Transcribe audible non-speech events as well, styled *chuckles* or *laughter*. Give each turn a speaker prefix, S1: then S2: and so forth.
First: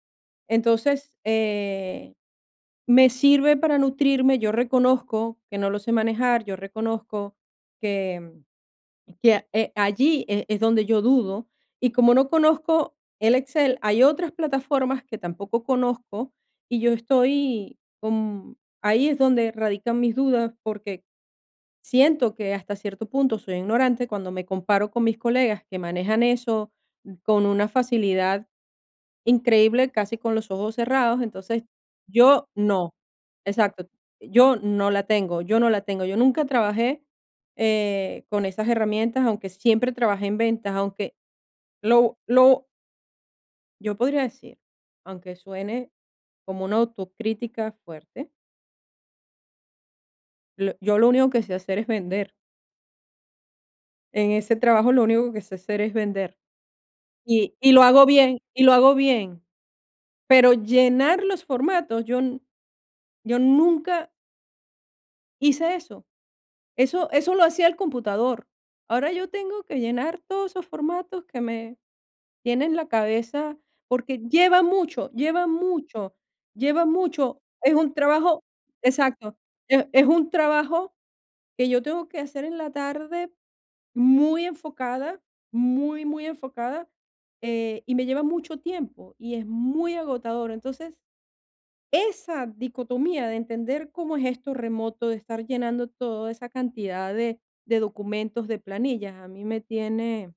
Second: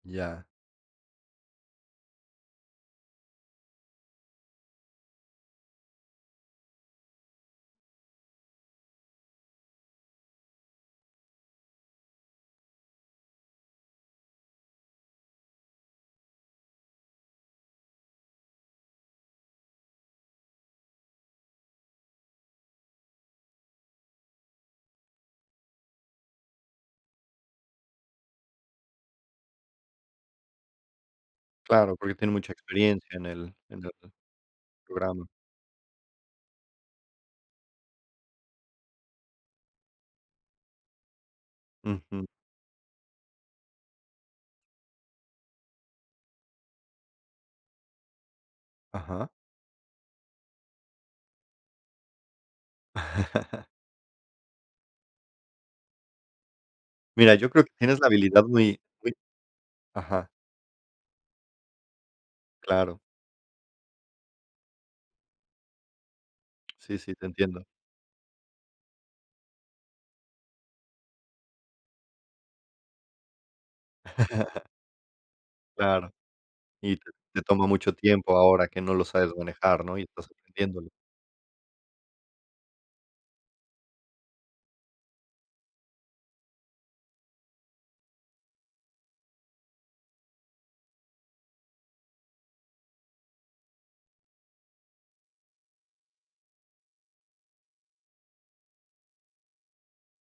S1: Ya.
S2: Entonces, eh, me sirve para nutrirme. Yo reconozco que no lo sé manejar. Yo reconozco que que, eh, allí, eh, es donde yo dudo. Y como no conozco el Excel, hay otras plataformas que tampoco conozco y yo estoy con ahí es donde radican mis dudas, porque siento que hasta cierto punto soy ignorante cuando me comparo con mis colegas que manejan eso con una facilidad increíble, casi con los ojos cerrados. Entonces,
S1: Claro, porque tiene
S2: yo
S1: mucha
S2: no.
S1: experiencia en el en
S2: Exacto,
S1: el
S2: yo no la
S1: programa.
S2: tengo. Yo no la tengo, yo nunca trabajé, eh, con esas herramientas, aunque siempre trabajé en ventas. Aunque lo
S1: Ujú.
S2: lo Yo podría decir, aunque suene como una autocrítica fuerte
S1: Ajá.
S2: lo yo lo único que sé hacer es vender.
S1: *chuckles*
S2: En ese trabajo lo único que sé hacer es vender
S1: Mira, yo
S2: y
S1: creo
S2: y
S1: que
S2: lo
S1: tienes
S2: hago
S1: la
S2: bien
S1: habilidad
S2: y lo
S1: muy
S2: hago
S1: muy
S2: bien.
S1: Ajá.
S2: Pero llenar los formatos, yo
S1: Claro.
S2: yo nunca hice eso.
S1: Sí,
S2: Eso
S1: sí. Te
S2: eso lo
S1: entiendo.
S2: hacía el computador. Ahora yo tengo que llenar todos esos formatos que me tienen la cabeza porque lleva
S1: *chuckles*
S2: mucho, lleva
S1: Claro.
S2: mucho. Lleva
S1: Y te te
S2: mucho.
S1: toma
S2: Es un
S1: mucho tiempo
S2: trabajo
S1: ahora que no lo sabes
S2: exacto,
S1: manejar,
S2: es
S1: ¿no? Y
S2: es
S1: estás
S2: un
S1: aprendiéndolo.
S2: trabajo que yo tengo que hacer en la tarde muy enfocada, muy, muy enfocada, eh, y me lleva mucho tiempo y es muy agotador. Entonces, esa dicotomía de entender cómo es esto remoto, de estar llenando todo esa cantidad de de documentos, de planillas, a mí me tiene